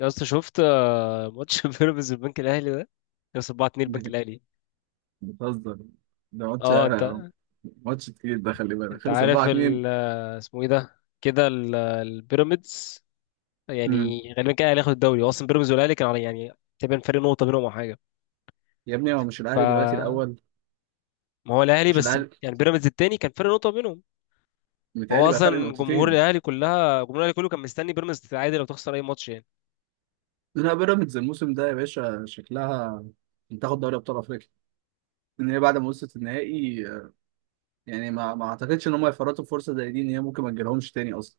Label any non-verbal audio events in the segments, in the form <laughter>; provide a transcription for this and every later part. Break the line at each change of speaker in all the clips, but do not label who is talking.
يا اسطى شفت ماتش <laughs> بيراميدز البنك الاهلي ده. يا اسطى 4-2 البنك
<laughs>
الاهلي.
بتهزر ده. ماتش
اه، انت.
ماتش تقيل ده خلي بالك،
انت
خلص
عارف
4 2.
ال آه، اسمه ايه ده كده البيراميدز.
امم
يعني غالبا كده الاهلي هياخد الدوري. هو اصلا بيراميدز والاهلي كان على، يعني تقريبا فرق نقطه بينهم او حاجه.
يا ابني هو مش الاهلي دلوقتي
ف
الاول؟
ما هو الاهلي،
مش
بس
الاهلي،
يعني بيراميدز التاني كان فرق نقطه بينهم. هو
متهيألي بقى فرق
اصلا
نقطتين.
جمهور الاهلي كله كان مستني بيراميدز تتعادل او تخسر اي ماتش يعني.
لا بيراميدز الموسم ده يا باشا شكلها تاخد دوري ابطال افريقيا، ان هي بعد ما وصلت النهائي يعني ما اعتقدش ان هم يفرطوا في فرصه زي دي ان هي ممكن ما تجيلهمش تاني اصلا.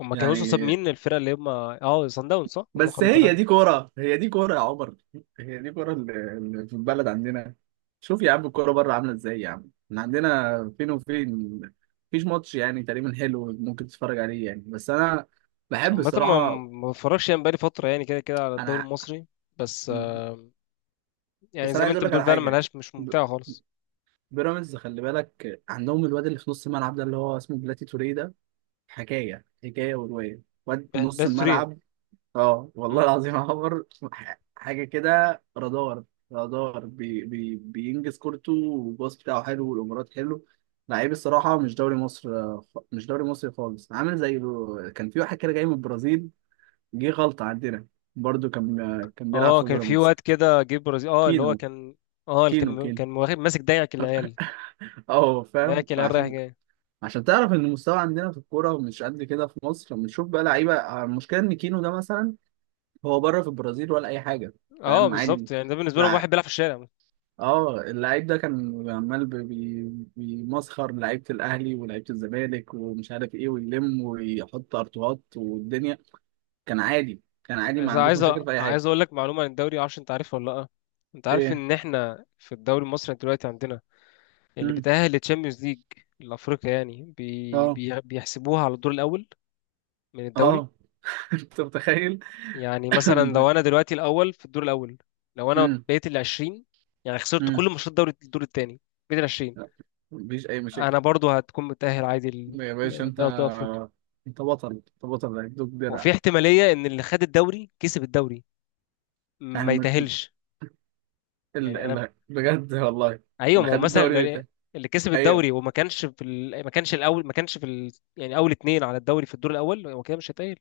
هما كانوا وصلوا قصاد
يعني
مين؟ الفرقه اللي هما اه صن داونز، صح؟ اللي
بس
خرجت.
هي دي كورة، هي دي كورة يا عمر، هي دي كورة اللي في البلد عندنا. شوف يا عم الكورة بره عاملة ازاي يا عم، احنا عندنا فين وفين. مفيش ماتش يعني تقريبا حلو ممكن تتفرج عليه يعني، بس انا بحب
عامة ما
الصراحة.
ما بتفرجش يعني، بقالي فترة يعني، كده كده على الدوري
انا
المصري. بس يعني
بس
زي
انا
ما
عايز
انت
اقول لك
بتقول
على
فعلا،
حاجة.
ملهاش، مش
ب-
ممتعة خالص.
بيراميدز خلي بالك عندهم الواد اللي في نص الملعب ده اللي هو اسمه بلاتي توريه ده، حكاية حكاية ورواية، واد نص
بس تريه.
الملعب. اه والله
مم.
العظيم عمر، حاجه كده رادار. رادار، بي بي بينجز كورته، والباص بتاعه حلو، والامارات حلو. لعيب الصراحه، مش دوري مصر، مش دوري مصري خالص، عامل زي كان في واحد كده جاي من البرازيل، جه غلطه عندنا، برضو كان، كان بيلعب
اه،
في
كان في
بيراميدز.
واد كده جه برازيل، اه اللي هو
كينو
كان. اه، اللي
كينو
كان
كينو،
كان واخد ماسك دايعك العيال.
اه فاهم.
دايعك العيال رايح
عشان
جاي.
عشان تعرف ان المستوى عندنا في الكوره مش قد كده، في مصر بنشوف بقى لعيبه، المشكله ان كينو ده مثلا هو بره في البرازيل ولا اي حاجه.
اه
فاهم
بالظبط،
عادي.
يعني ده بالنسبة لهم واحد بيلعب في الشارع.
اه اللعيب ده كان عمال بيمسخر لعيبه الاهلي ولعيبه الزمالك ومش عارف ايه، ويلم ويحط ارتوهات والدنيا. كان عادي، كان عادي، ما عندوش مشاكل في اي حاجه.
عايز اقول لك معلومة عن الدوري، معرفش انت عارفها ولا لا. انت عارف
ايه؟
ان احنا في الدوري المصري دلوقتي عندنا اللي
امم
بيتأهل للتشامبيونز ليج الافريقيا، يعني
اه
بيحسبوها على الدور الاول من الدوري.
اه، <laughs> انت متخيل.
يعني
<laughs>
مثلا لو
امم،
انا دلوقتي الاول في الدور الاول، لو انا بقيت ال 20، يعني خسرت
امم،
كل ماتشات دوري الدور الثاني، بقيت ال 20،
لا مفيش اي مشاكل.
انا برضو هتكون متأهل عادي
يا باشا انت،
لدوري افريقيا.
انت بطل، انت بطل هيدوك
وفي
درع.
احتمالية ان اللي خد الدوري كسب الدوري
احنا
ما يتأهلش. يعني انا،
بجد والله.
ايوه،
اللي
ما هو
خد
مثلا
الدوري بتاعي؟
اللي كسب
ايوه.
الدوري وما كانش في ما كانش الاول، ما كانش في يعني اول اتنين على الدوري في الدور الاول، هو كده مش هيتأهل.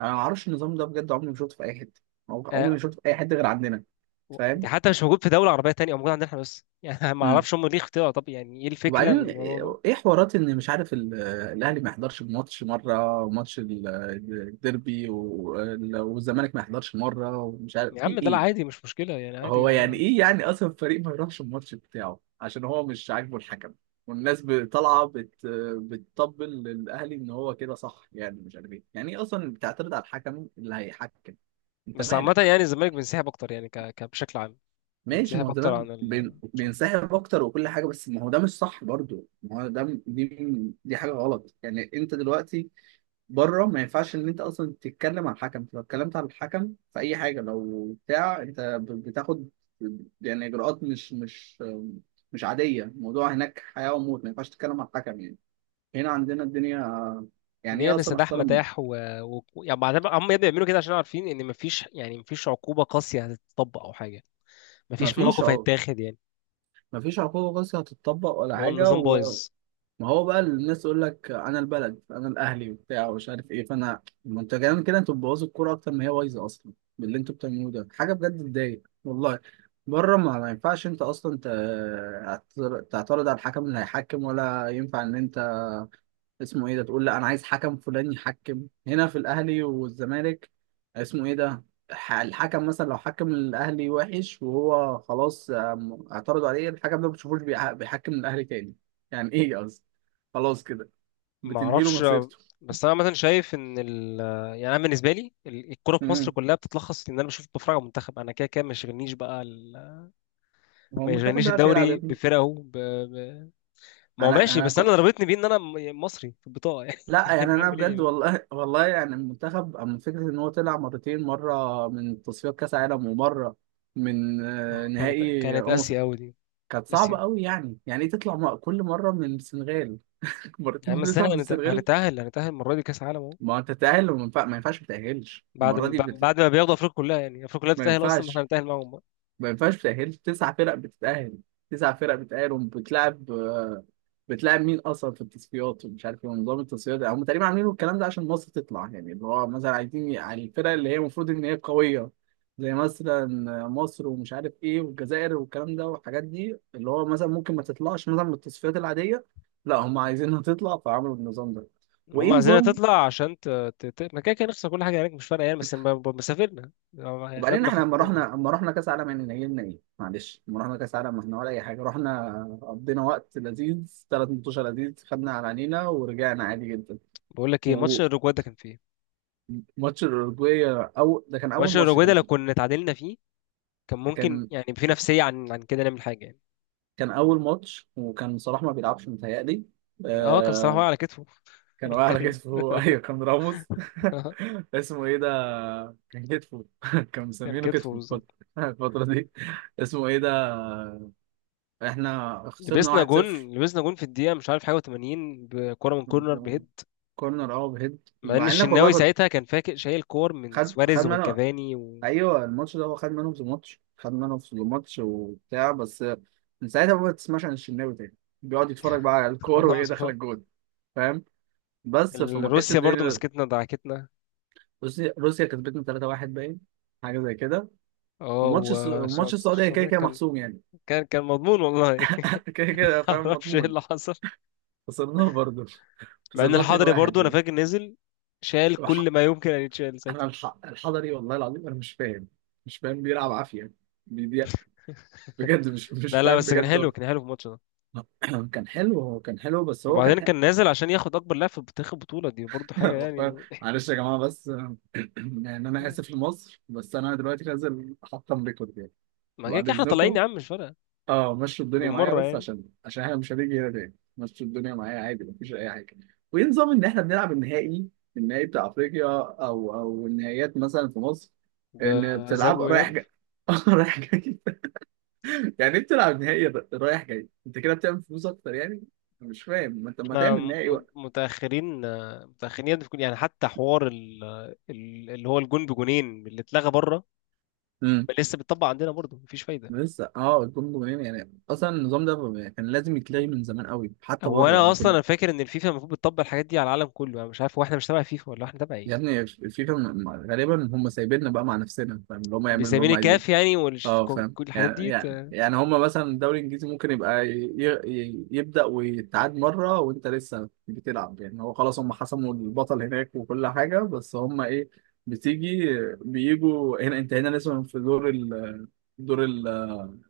انا ما اعرفش النظام ده بجد، عمري ما شفته في اي حته، عمري
آه،
ما شفته في اي حته غير عندنا.
دي
فاهم.
حتى مش موجود في دولة عربية تانية، او موجود عندنا احنا بس <laughs> يعني ما
امم
اعرفش هم ليه اختيار، طب يعني ايه الفكرة من
وبعدين
الموضوع ده.
ايه حوارات ان مش عارف الاهلي ما يحضرش ماتش مره، ماتش الديربي، والزمالك ما يحضرش مره، ومش عارف
يا
في
عم ده لا
ايه.
عادي، مش مشكلة يعني، عادي
هو يعني
ما.
ايه يعني اصلا الفريق ما يروحش الماتش بتاعه عشان هو مش عاجبه الحكم؟ والناس طالعه بتطبل للاهلي ان هو كده صح، يعني مش عارف ايه، يعني ايه اصلا بتعترض على الحكم اللي هيحكم؟ انت
بس عامة يعني
مالك؟
الزمالك بينسحب أكتر يعني، بشكل عام،
ماشي، ما
بينسحب
هو
أكتر
ده
عن الماتشات.
بينسحب اكتر وكل حاجه، بس ما هو ده مش صح برضو، ما هو ده دي حاجه غلط يعني. انت دلوقتي بره ما ينفعش ان انت اصلا تتكلم على الحكم، لو اتكلمت على الحكم في اي حاجه لو بتاع انت بتاخد يعني اجراءات مش عاديه، الموضوع هناك حياه وموت، ما ينفعش تتكلم على الحكم يعني. هنا عندنا الدنيا يعني
الدنيا
ايه اصلا
بنستداح
اختار.
مداح. يعني بعدين هم يا ابني بيعملوا كده عشان عارفين إن مفيش، يعني مفيش عقوبة قاسية هتتطبق أو حاجة،
ما
مفيش
فيش
مواقف
عقوق،
هيتاخد يعني.
ما فيش عقوبه قاسية هتتطبق ولا
هو
حاجه.
النظام بايظ.
ما هو بقى الناس تقول لك انا البلد، انا الاهلي، وبتاع، ومش عارف ايه، فانا، ما انتوا كمان كده، انتوا بتبوظوا الكوره اكتر ما هي بايظه اصلا باللي انتوا بتعملوه ده، حاجه بجد تضايق والله. بره ما ينفعش انت اصلا تعترض على الحكم اللي هيحكم، ولا ينفع ان انت اسمه ايه ده تقول لا انا عايز حكم فلان يحكم هنا في الاهلي والزمالك. اسمه ايه ده؟ الحكم مثلا لو حكم الاهلي وحش وهو خلاص، اعترضوا عليه، الحكم ده ما بتشوفوش بيحكم الاهلي تاني يعني، ايه قصدي، خلاص كده بتنهي له
معرفش.
مسيرته.
بس أنا مثلا شايف إن يعني أنا بالنسبة لي الكورة في مصر
امم
كلها بتتلخص إن أنا بشوف، بتفرج على المنتخب. أنا كده كده ما يشغلنيش بقى
هو
ما
المنتخب
يشغلنيش
بيعرف يلعب يا
الدوري
ابني.
بفرقه ب... ما هو
انا
ماشي،
انا
بس انا
كنت،
ضربتني بيه ان انا يعني مصري في البطاقه يعني
لا
<laughs> يعني
يعني انا
اعمل ايه
بجد
يعني؟
والله <laughs> والله، يعني المنتخب اما فكره ان هو طلع مرتين، مره من تصفيات كاس عالم، ومره من
ما هو كانت
نهائي.
كانت اسيا قوي دي.
كانت صعبة
اسيا.
قوي، يعني يعني ايه تطلع كل مرة من السنغال؟ <laughs>
يعني
مرتين
بس
بتطلع
انا
من
هنت-
السنغال.
هنتاهل هنتاهل المره دي كاس عالم اهو.
ما هو انت تتأهل، ما ينفعش ما تتأهلش
بعد
المرة
ما
دي
بعد ما بياخدوا افريقيا كلها، يعني افريقيا كلها
ما
بتتاهل اصلا، ما احنا
ينفعش.
هنتاهل معاهم بقى.
ما ينفعش تتأهل، تسع فرق بتتأهل، تسع فرق بتتأهل وبتلعب، بتلعب مين أصلا في التصفيات ومش عارف ايه، ونظام التصفيات ده. هم تقريبا عاملين الكلام ده عشان مصر تطلع، يعني اللي هو مثلا عايزين على الفرق اللي هي المفروض إن هي قوية، زي مثلا مصر، ومش عارف ايه، والجزائر، والكلام ده والحاجات دي، اللي هو مثلا ممكن ما تطلعش مثلا من التصفيات العادية، لا هم عايزينها تطلع فعملوا النظام ده.
هم
وإيه
عايزيننا
نظام.
تطلع عشان ما كده كده نخسر كل حاجه هناك، مش فارقه يعني، بس مسافرنا يعني
وبعدين
خدنا
احنا لما رحنا،
خروج.
لما رحنا كاس عالم يعني نيلنا ايه؟ معلش لما رحنا كاس عالم، ما احنا ولا اي حاجه، رحنا قضينا وقت لذيذ، ثلاث ماتشات لذيذ، خدنا على عينينا ورجعنا عادي جدا.
بقول لك ايه، ماتش
وماتش
الاوروجواي ده كان فيه.
الاوروجواي، او ده كان
ماتش
اول ماتش
الاوروجواي ده
كان
لو
فيه،
كنا اتعادلنا فيه كان ممكن
كان،
يعني في نفسيه عن كده نعمل حاجه يعني.
كان اول ماتش وكان صلاح ما بيلعبش متهيألي.
اه كان صلاح واقع
آه
على كتفه.
كان واقع
<laughs>
على
كان.
كتفه. <laughs> ايوه كان راموس.
<laughs>
<laughs> اسمه ايه ده، كان كتفه. <laughs> كان
كان
مسمينه
كتفه
كتفه الفترة.
بالظبط.
<laughs> الفترة دي. اسمه ايه ده. احنا خسرنا
لبسنا
1-0،
جون لبسنا جون في الدقيقة مش عارف حاجة و80، بكرة من كورنر بهيد،
كورنر اه بهيد،
مع إن
مع انك والله
الشناوي
كنت،
ساعتها كان فاكر، شايل كور من
خد خد
سواريز ومن
منه.
كافاني.
ايوه الماتش ده هو خد منه، في الماتش خد منه في الماتش وبتاع، بس من ساعتها بقى ما تسمعش عن الشناوي تاني، بيقعد يتفرج بقى على الكور وهي
وخلاص.
داخله الجون. فاهم. بس فما كانتش
روسيا برضو
الدنيا.
مسكتنا دعكتنا.
روسيا، روسيا كسبتنا 3-1 باين، حاجه زي كده.
اه،
وماتش السعوديه كده
السعودية
كده
كان،
محسوم يعني.
كان مضمون والله
<laughs> كده كده
<laughs>
فاهم
معرفش ايه
مضمون.
اللي حصل.
خسرناه برضه. <laughs>
مع إن
خسرناه
الحضري برضو
2-1
أنا
يعني.
فاكر نزل، شال كل ما
وح-
يمكن أن يتشال
انا
ساعتها.
الحضري والله العظيم انا مش فاهم، مش فاهم بيلعب عافيه، بجد مش
لا لا،
فاهم
بس كان
بجد
حلو، كان حلو في الماتش ده.
والله. <clears throat> كان حلو، هو كان حلو، بس هو كان
وبعدين
حلو.
كان نازل عشان ياخد أكبر لاعب في تاريخ البطولة دي، برضو حاجة
<laughs>
يعني.
معلش يا جماعة بس. <clears throat> يعني أنا آسف لمصر، بس أنا دلوقتي نازل أحطم ريكورد يعني.
ما كده
بعد
كده احنا طالعين يا
إذنكم.
عم، مش فارقة
أه مشوا الدنيا معايا،
بالمرة
بس
يعني.
عشان عشان إحنا مش هنيجي هنا تاني، مشوا الدنيا معايا عادي مفيش أي حاجة. وإيه نظام إن إحنا بنلعب النهائي، النهائي بتاع أفريقيا، أو أو النهائيات مثلا في مصر، إن
بذهاب
بتلعب رايح
وإياب.
جاي. <laughs> رايح جاي. يعني انت بتلعب نهائي رايح جاي، انت كده بتعمل فلوس اكتر يعني. أنا مش فاهم، ما انت ما
احنا
تعمل نهائي بقى.
متأخرين، متأخرين يعني في يعني حتى حوار اللي هو الجون بجونين اللي اتلغى بره،
امم
لسه بيتطبق عندنا برضه، مفيش فايدة.
لسه اه الجون جونين يعني، اصلا النظام ده كان لازم يتلغي من زمان قوي حتى
هو
بره
انا
انا
اصلا
كنت.
انا فاكر ان الفيفا المفروض بتطبق الحاجات دي على العالم كله، انا مش عارف هو احنا مش تبع فيفا ولا احنا تبع ايه.
يا ابني الفيفا غالبا هم سايبيننا بقى مع نفسنا، فاهم، اللي هم يعملوا اللي
بيسمين
هم عايزينه.
الكاف يعني،
اه
كل
فاهم،
كل الحاجات
يعني
دي
يعني يعني هما مثلا الدوري الانجليزي ممكن يبقى يبدأ ويتعاد مرة وانت لسه بتلعب، يعني هو خلاص هما حسموا البطل هناك وكل حاجة، بس هما ايه بتيجي، بيجوا هنا انت هنا لسه في دور ال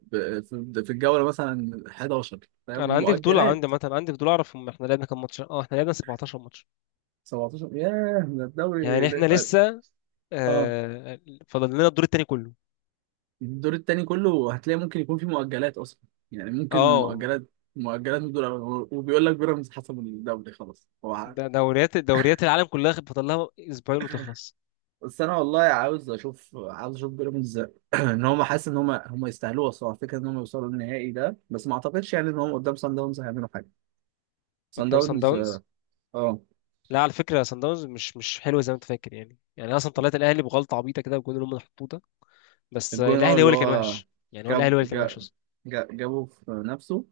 في الجولة مثلا 11، فاهم،
انا عندي فضول، عندي
ومؤجلات.
مثلا، عندي فضول اعرف، هم احنا لعبنا كام ماتش؟ اه احنا لعبنا 17 ماتش
17 ياه ده
يعني،
الدوري.
احنا لسه
اه
آه فاضل لنا الدور التاني كله.
الدور التاني كله، هتلاقي ممكن يكون فيه مؤجلات اصلا، يعني ممكن
اه
مؤجلات، مؤجلات من دول، وبيقول لك بيراميدز حسب الدوري، خلاص هو عارف.
ده دوريات العالم كلها فاضل لها اسبوعين وتخلص.
بس انا والله عاوز اشوف، عاوز اشوف بيراميدز <clears throat> ان هم، حاسس ان هم يستاهلوها الصراحه، فكره ان هم يوصلوا النهائي ده، بس ما اعتقدش يعني ان هم قدام سان داونز هيعملوا حاجه. سان
قدام سان
داونز
داونز.
اه.
لا على فكره، سان داونز مش حلو زي ما انت فاكر يعني أنا اصلا طلعت الاهلي بغلطه عبيطه كده بالجون اللي هم حطوه ده. بس
الجون اه
الاهلي هو
اللي
اللي كان
هو
وحش يعني، هو الاهلي هو اللي
جاب
كان وحش
جاب
اصلا.
جابه في نفسه،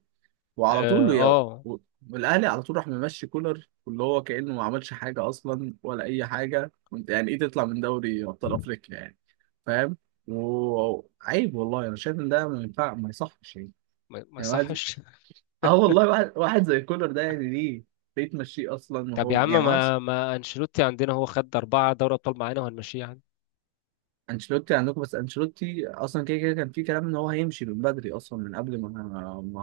وعلى
اه
طول يا و- والاهلي على طول راح ممشي كولر، واللي هو كانه ما عملش حاجه اصلا ولا اي حاجه، وانت يعني ايه تطلع من دوري ابطال افريقيا يعني؟ فاهم. وعيب والله، انا شايف ان ده ما ينفع ما يصحش يعني.
ما
يعني واحد،
صحش.
اه والله واحد، واحد زي كولر ده يعني ليه، ليه تمشيه
<laughs>
اصلا
طب يا
وهو
عم،
يعني ما عملش.
ما انشيلوتي عندنا هو خد اربعه دوري ابطال معانا وهنمشيه يعني.
انشيلوتي عندكم، بس انشيلوتي اصلا كده كده كان في كلام ان هو هيمشي من بدري اصلا من قبل ما، ما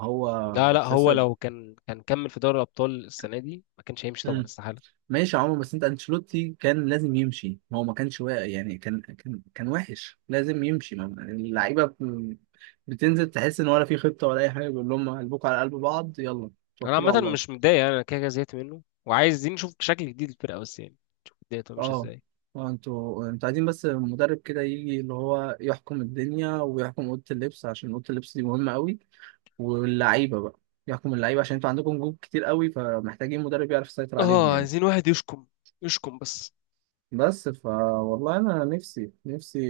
لا
هو
لا، هو
خسر.
لو كان كمل في دوري الابطال السنه دي ما كانش هيمشي طبعا، استحاله.
ماشي يا عمر، بس انت انشيلوتي كان لازم يمشي، هو ما كانش واقع يعني، كان وحش لازم يمشي، ما اللعيبه بتنزل تحس ان ولا في خطه ولا اي حاجه، بيقول لهم قلبكم على قلب بعض يلا
انا
توكلوا على
عامه مش
الله.
متضايق يعني، انا كده كده زهقت منه وعايزين نشوف شكل جديد للفرقه بس يعني. نشوف الدنيا تبقى ماشيه
اه
ازاي.
اه، انتوا عايزين بس مدرب كده يجي اللي هو يحكم الدنيا ويحكم اوضه اللبس، عشان اوضه اللبس دي مهمه قوي، واللعيبه بقى، يحكم اللعيبه، عشان انتوا عندكم جوب كتير قوي، فمحتاجين مدرب يعرف يسيطر عليهم
اه،
يعني.
عايزين واحد يشكم، يشكم بس.
بس فا، والله انا نفسي نفسي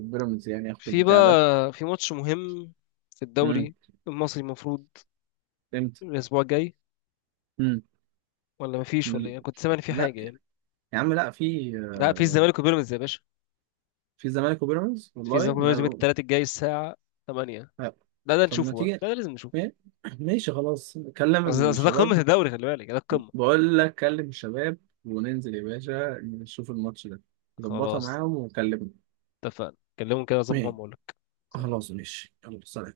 بيراميدز يعني ياخد
في
البتاع ده.
بقى، في ماتش مهم في
امم
الدوري المصري، المفروض
امتى؟
الاسبوع الجاي،
امم
ولا مفيش ولا ايه؟
نل-
أنا كنت سامع ان في
لا
حاجه يعني.
يا عم لا، في،
لا، في الزمالك وبيراميدز يا باشا،
في زمالك وبيراميدز
في
والله،
الزمالك
لا
وبيراميدز يوم التلات الجاي الساعه 8.
لا.
لا ده
طب ما
نشوفه بقى،
تيجي،
لا ده لازم نشوفه.
ما- ماشي خلاص كلم
أصل ده
الشباب.
قمه الدوري، خلي بالك ده القمه.
بقول لك كلم الشباب وننزل يا باشا نشوف الماتش ده، ظبطها
خلاص،
معاهم وكلمني.
اتفقنا. كلمهم كده، اظبط معاهم،
ماشي
اقول لك.
خلاص، ماشي، يلا سلام.